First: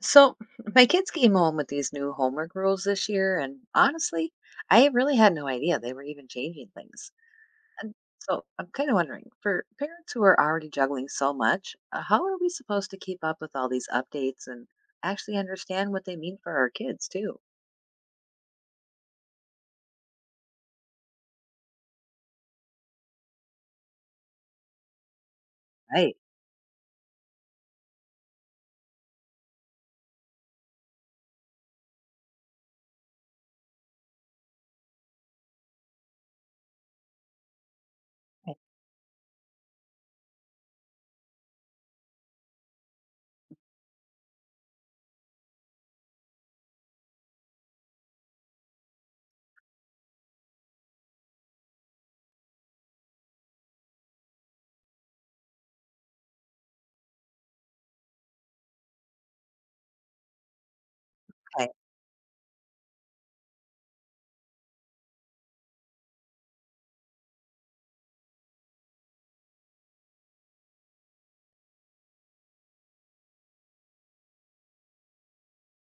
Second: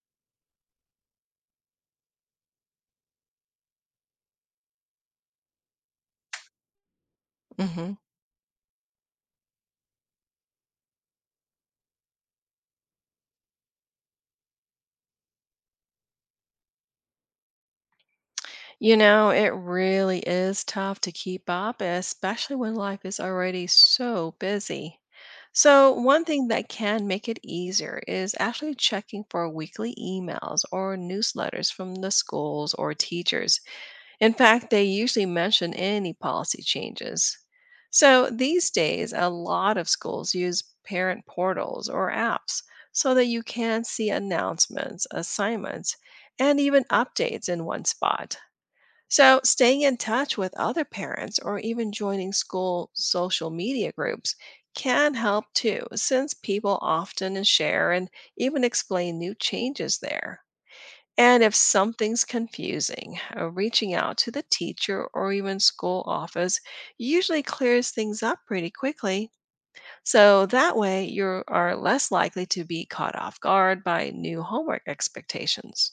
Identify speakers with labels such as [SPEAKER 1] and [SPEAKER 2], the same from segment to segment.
[SPEAKER 1] So, my kids came home with these new homework rules this year, and honestly, I really had no idea they were even changing things. And
[SPEAKER 2] hmm
[SPEAKER 1] so, I'm kind of wondering for parents who are already juggling so much, how are we supposed to keep up with all these updates and actually understand what they mean for our kids, too?
[SPEAKER 2] You know, it really is tough to keep up, especially when life is already so busy. So,
[SPEAKER 1] Right.
[SPEAKER 2] one thing that can make it easier is actually checking for weekly emails or newsletters from the schools or teachers. In fact, they usually mention any policy changes. So, these days, a lot of schools use parent portals or apps so that you can see announcements, assignments, and even updates in one spot. So, staying in touch with other parents or even joining school social media groups can help too, since people often share and even explain new changes there. And if
[SPEAKER 1] Okay.
[SPEAKER 2] something's confusing, reaching out to the teacher or even school office usually clears things up pretty quickly. So that way, you are less likely to be caught off guard by new homework expectations.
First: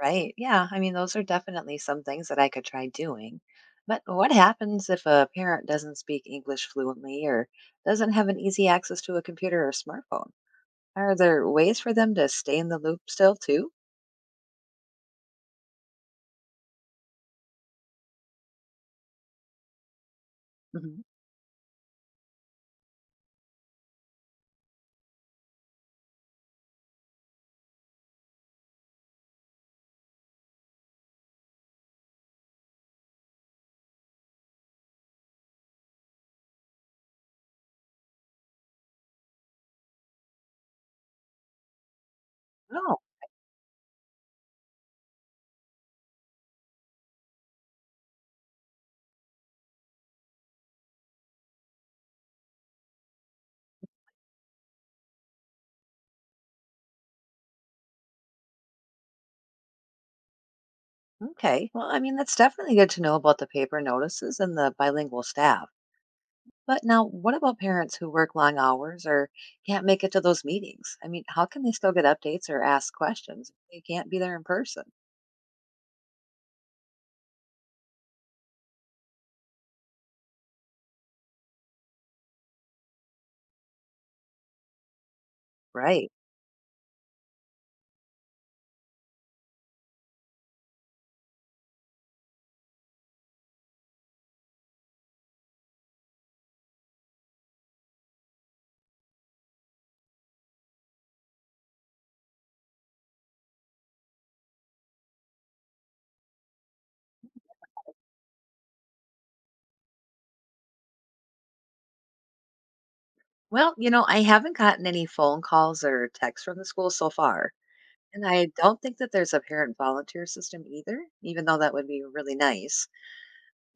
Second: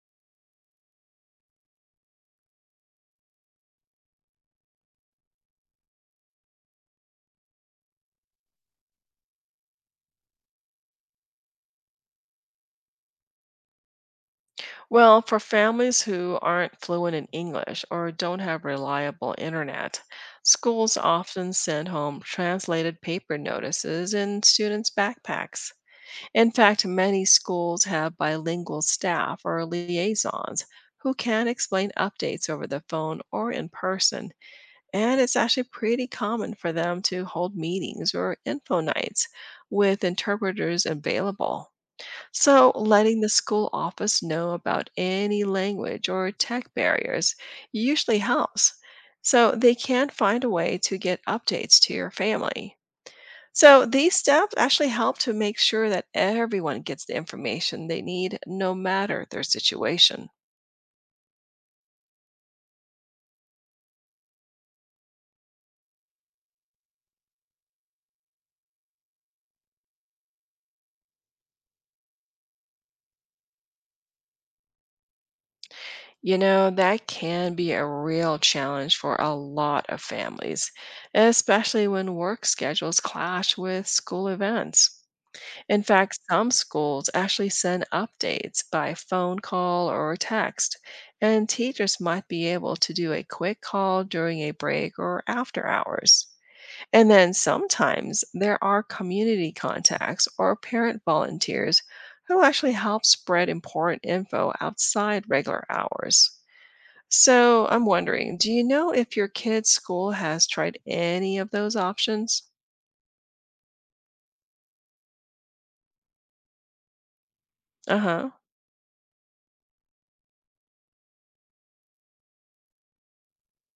[SPEAKER 1] Right. Yeah. I mean, those are definitely some things that I could try doing. But what happens if a parent doesn't speak English fluently or doesn't have an easy access to a computer or smartphone? Are there ways for them to stay in the loop still too?
[SPEAKER 2] Well, for families who aren't fluent in English or don't have reliable internet, schools
[SPEAKER 1] Mhm.
[SPEAKER 2] often send home translated paper notices in students' backpacks. In fact, many schools have bilingual staff or liaisons who can explain updates over the phone or in person. And it's actually pretty common for them to hold meetings or info nights with interpreters available. So,
[SPEAKER 1] Oh,
[SPEAKER 2] letting the school office know about any language or tech barriers usually helps, so they can find a way to get updates to your family. So, these steps actually help to make sure that everyone gets the information they need, no matter their situation.
[SPEAKER 1] okay. Well, I mean, that's definitely good to know about the paper notices and the bilingual staff. But now, what about parents who work long hours or can't make it to those meetings? I mean, how can they still get updates or ask questions if they can't be there in person?
[SPEAKER 2] You know, that can be a real challenge for a lot of families, especially when work schedules clash with school events. In
[SPEAKER 1] Right.
[SPEAKER 2] fact, some schools actually send updates by phone call or text, and teachers might be able to do a quick call during a break or after hours. And then sometimes there are community contacts or parent volunteers who actually help spread important info outside regular hours. So I'm wondering, do you know if your kid's school has tried any of those options?
[SPEAKER 1] Well, you know, I haven't gotten any phone calls or texts from the school so far.
[SPEAKER 2] Uh
[SPEAKER 1] And
[SPEAKER 2] huh.
[SPEAKER 1] I don't think that there's a parent volunteer system either, even though that would be really nice.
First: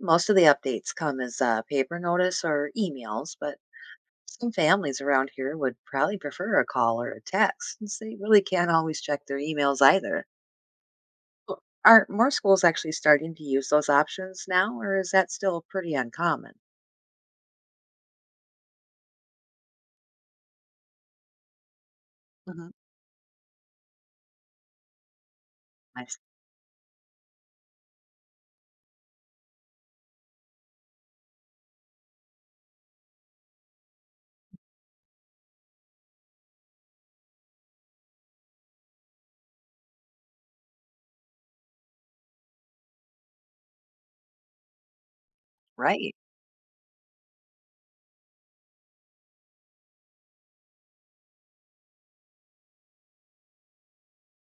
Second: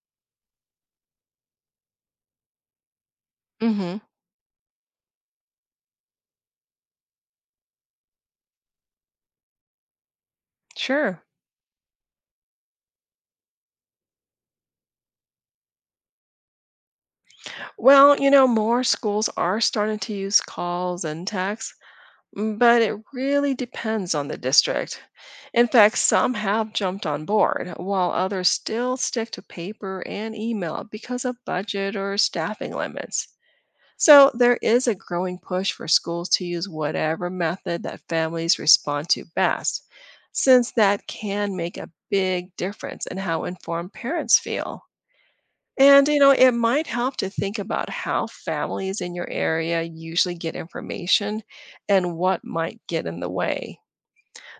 [SPEAKER 1] Most of the updates come as a paper notice or emails, but
[SPEAKER 2] Mm hmm.
[SPEAKER 1] some families around here would probably prefer a call or a text since they really can't always check their emails either.
[SPEAKER 2] Sure.
[SPEAKER 1] Oh, are more schools actually starting to use those options now, or is that still pretty uncommon?
[SPEAKER 2] Well, you know, more schools are starting to use calls and texts,
[SPEAKER 1] Mhm.
[SPEAKER 2] but it really depends on the district. In fact,
[SPEAKER 1] I s-
[SPEAKER 2] some have jumped on board, while others still stick to paper and email because of budget or staffing limits. So there is a growing push for schools to use whatever method that families respond to best, since that can make a big difference in how informed parents feel. And,
[SPEAKER 1] Right.
[SPEAKER 2] you know, it might help to think about how families in your area usually get information and what might get in the way.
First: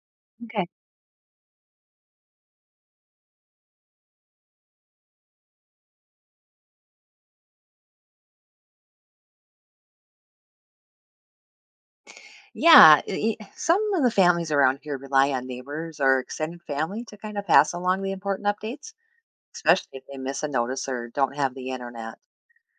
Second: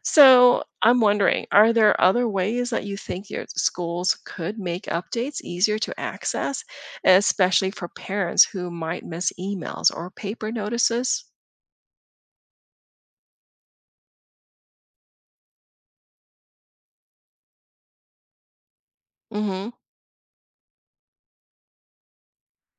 [SPEAKER 2] So,
[SPEAKER 1] Okay.
[SPEAKER 2] I'm wondering, are there other ways that you think your schools could make updates easier to access, especially for parents who might miss emails or paper notices?
[SPEAKER 1] Yeah. Some of the families around here rely on neighbors or extended family to kind of pass along the important updates,
[SPEAKER 2] Mhm.
[SPEAKER 1] especially if they miss a notice or don't have the internet.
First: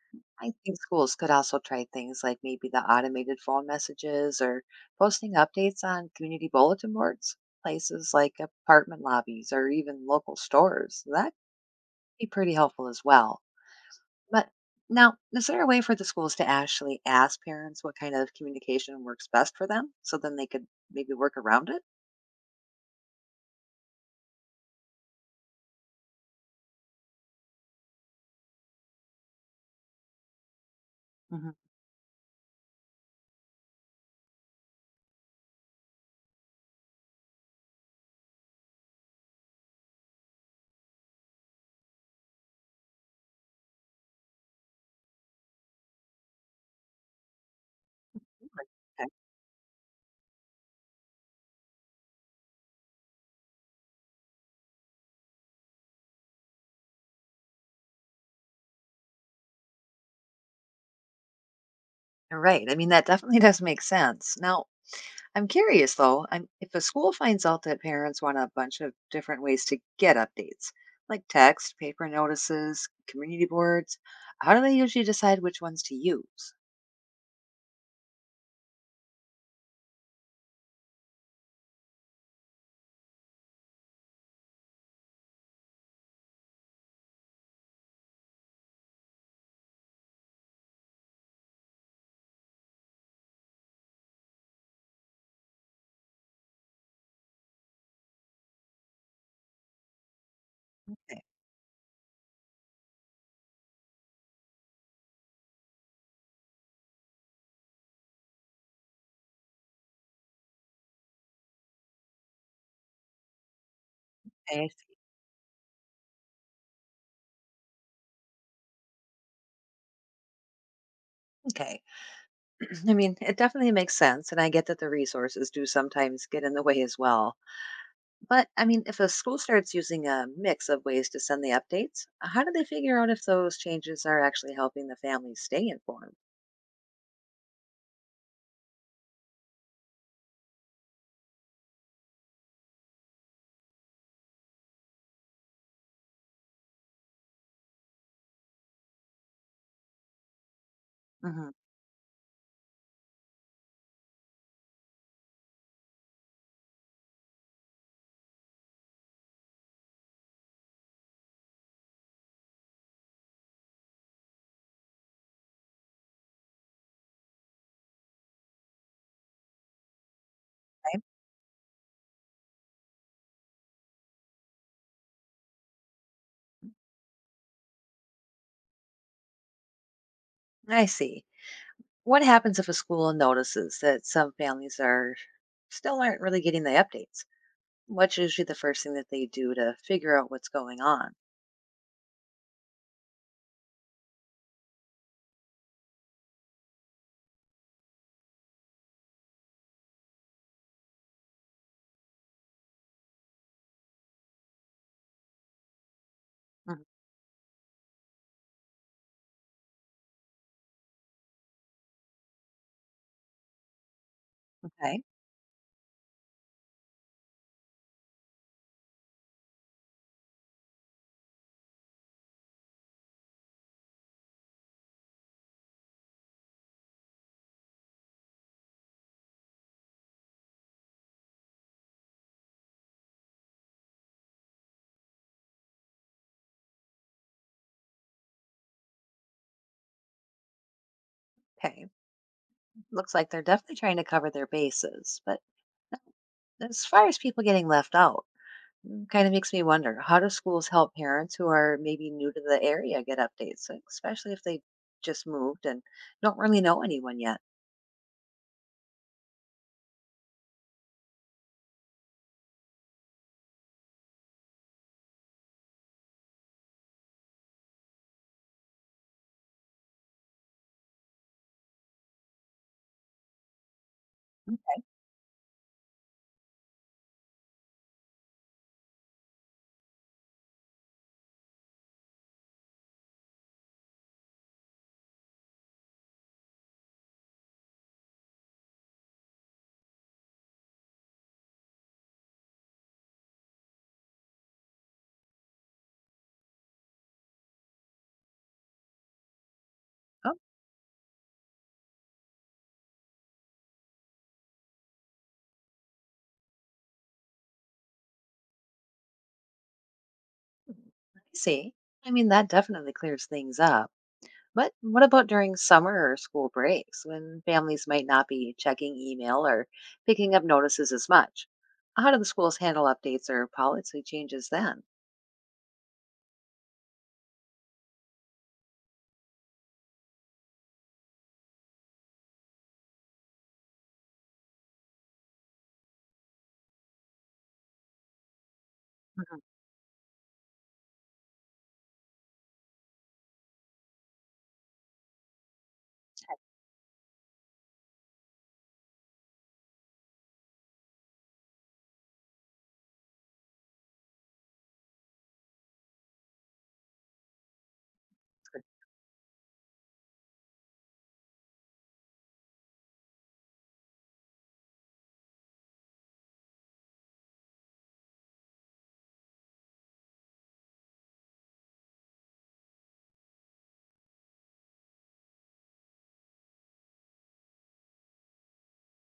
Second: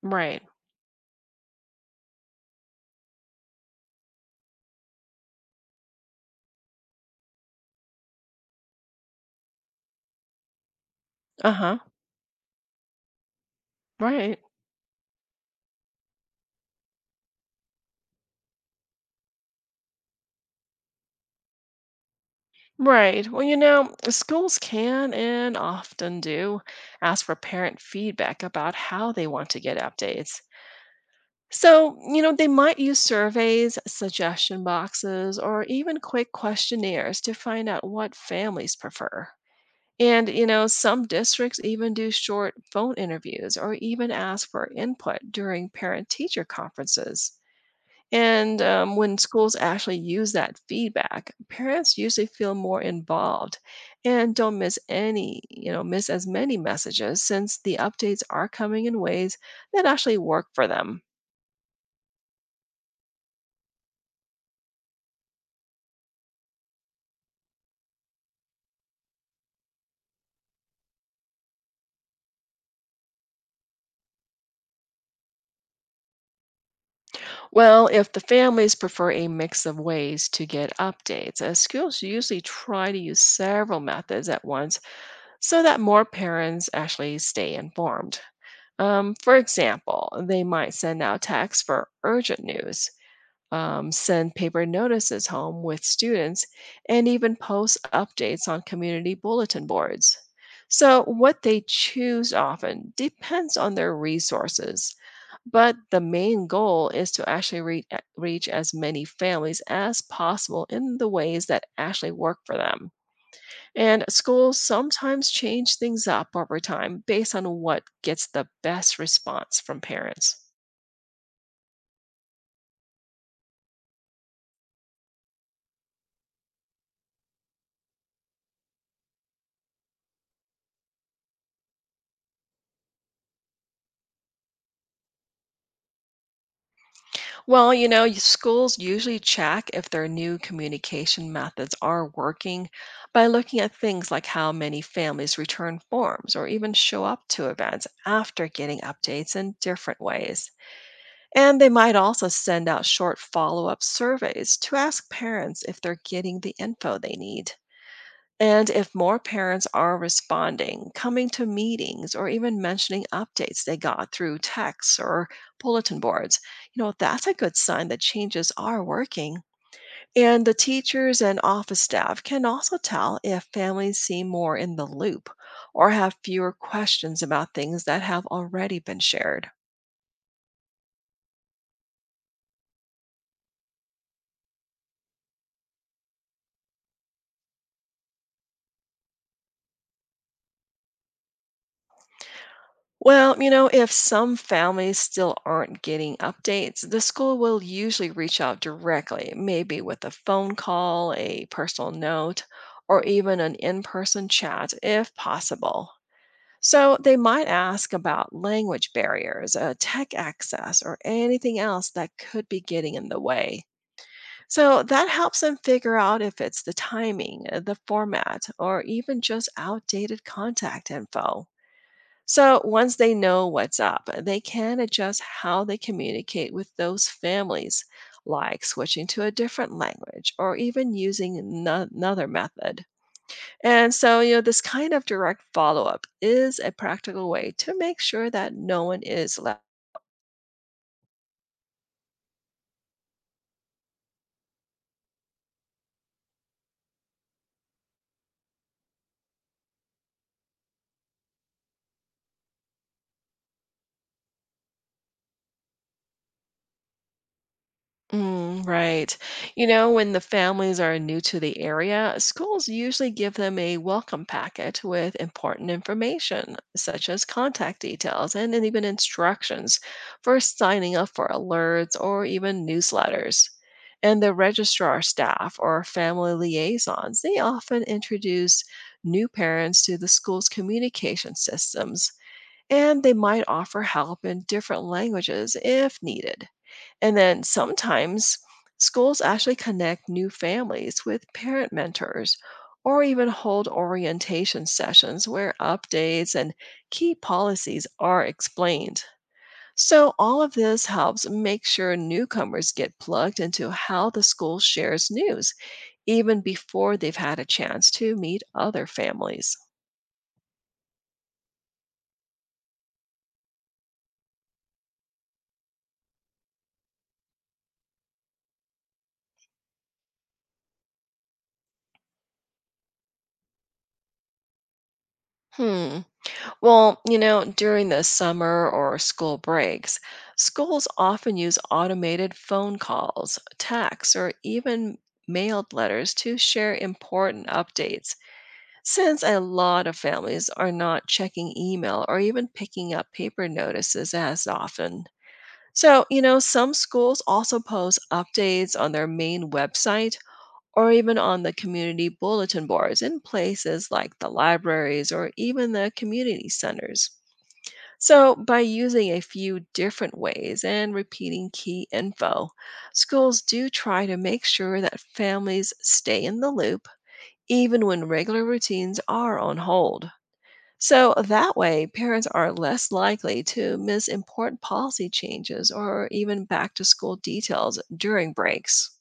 [SPEAKER 2] Right.
[SPEAKER 1] I think schools could also try things like maybe the automated phone messages or posting updates on community bulletin boards, places like apartment lobbies or even local stores. That could
[SPEAKER 2] Uh-huh.
[SPEAKER 1] be pretty helpful as well.
[SPEAKER 2] Right.
[SPEAKER 1] But now, is there a way for the schools to actually ask parents what kind of communication works best for them so then they could maybe work around it?
[SPEAKER 2] Right. Well, you know, schools can and often do ask for parent feedback about how they want to get updates.
[SPEAKER 1] Mhm.
[SPEAKER 2] So, you know, they might use surveys, suggestion boxes, or even quick questionnaires to find out what families prefer. And, you know, some districts even do short phone interviews or even ask for input during parent teacher conferences. And
[SPEAKER 1] Okay.
[SPEAKER 2] when schools actually use that feedback, parents usually feel more involved and don't miss any, you know, miss as many messages since the updates are coming in ways that actually work for them.
[SPEAKER 1] All right. I mean, that definitely does make sense. Now, I'm curious though, if a school finds out that parents want a bunch of different ways to get updates, like text, paper notices, community boards, how do they usually decide which ones to use?
[SPEAKER 2] Well, if the families prefer a mix of ways to get updates, as schools usually try to use several methods at once so that more parents actually stay informed. For example, they might send out texts for urgent news send paper notices home with students, and even post updates on community bulletin boards. So,
[SPEAKER 1] Okay.
[SPEAKER 2] what they choose often depends on their resources, but the main goal is to actually reach as many families as possible in the ways that actually work for them. And schools
[SPEAKER 1] I-
[SPEAKER 2] sometimes change things up over time based on what gets the best response from parents.
[SPEAKER 1] okay. I mean, it definitely makes sense, and I get that the resources do sometimes get in the way as well. But I mean, if a school starts using a mix of ways to send the updates, how do they figure out if those changes are actually helping the family stay informed?
[SPEAKER 2] Well, you know, schools usually check if their new communication methods are working by looking at things like how many families return forms or even show up to events after getting updates in different ways.
[SPEAKER 1] Hmm.
[SPEAKER 2] And they might also send out short follow up surveys to ask parents if they're getting the info they need. And if more parents are responding, coming to meetings, or even mentioning updates they got through texts or bulletin boards, you know, that's a good sign that changes are working. And the teachers and office staff can also tell if families seem more in the loop or have fewer questions about things that have already been shared.
[SPEAKER 1] I see. What happens if a school notices that some families are still aren't really getting the updates? What's usually the first thing that they do to figure out what's going on?
[SPEAKER 2] Well, you know, if some families still aren't getting updates, the school will usually reach out directly, maybe with a phone call, a personal note, or even an in person chat if possible.
[SPEAKER 1] Mhm.
[SPEAKER 2] So they might ask about language barriers, tech access, or anything else that could be getting in the way. So
[SPEAKER 1] Okay.
[SPEAKER 2] that helps them figure out if it's the timing, the format, or even just outdated contact info. So once they know what's up, they can adjust how they communicate with those families, like switching to a different language or even using another method. And so, you know, this kind of direct follow up is a practical way to make sure that no one is left.
[SPEAKER 1] Okay. Looks like they're definitely trying to cover their bases. But uh, as far as people getting left out, kind of makes me wonder, how do schools help parents who are maybe new to the area get updates, like, especially if they just moved and don't really know anyone yet?
[SPEAKER 2] Right. You know, when the families are new to the area, schools usually give them a welcome packet with important information, such as contact details and even instructions for signing up for alerts or even newsletters. And the registrar staff or family liaisons, they often introduce new parents to the school's communication systems, and they might offer help in different languages if needed. And then sometimes schools actually connect new families with parent mentors or even hold orientation sessions where updates and key policies are explained. So,
[SPEAKER 1] Oh,
[SPEAKER 2] all of this helps make sure newcomers get plugged into how the school shares news even before they've had a chance to meet other families.
[SPEAKER 1] I see. I mean, that definitely clears things up. But what about during summer or school breaks when families might not be checking email or picking up notices as much? How do the schools handle updates or policy changes then?
[SPEAKER 2] Hmm. Well, you know, during the summer or school breaks, schools often use automated phone calls, texts, or even mailed letters to share important updates, since a
[SPEAKER 1] Mhm.
[SPEAKER 2] lot of families are not checking email or even picking up paper notices as often. So, you know, some schools also post updates on their main website or even on the community bulletin boards in places like the libraries or even the community centers. So, by using a few different ways and repeating key info, schools do try to make sure that families stay in the loop even when regular routines are on hold. So, that way, parents are less likely to miss important policy changes or even back to school details during breaks.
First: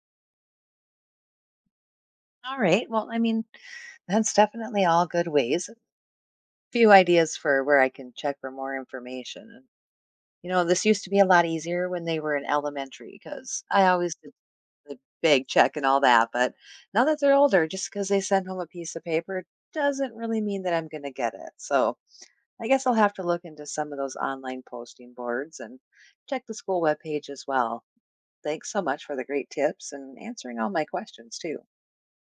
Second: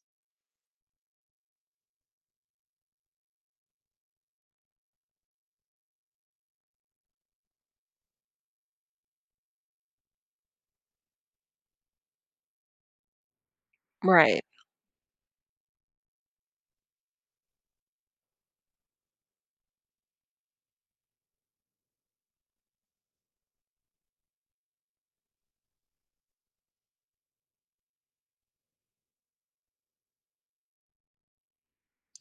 [SPEAKER 1] All right. Well, I mean, that's definitely all good ways. Few ideas for where I can check for more information. You know, this used to be a lot easier when they were in elementary because I always did
[SPEAKER 2] Right.
[SPEAKER 1] the big check and all that. But now that they're older, just because they send home a piece of paper doesn't really mean that I'm going to get it. So I guess I'll have to look into some of those online posting boards and check the school webpage as well. Thanks so much for the great tips and answering all my questions, too.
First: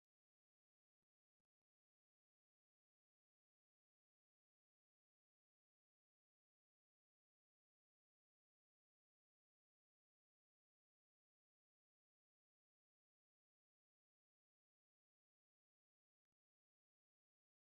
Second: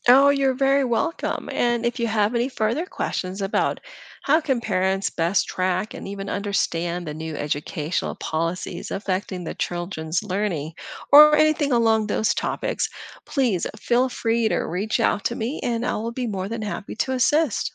[SPEAKER 2] Oh, you're very welcome. And if you have any further questions about how can parents best track and even understand the new educational policies affecting the children's learning or anything along those topics, please feel free to reach out to me and I will be more than happy to assist.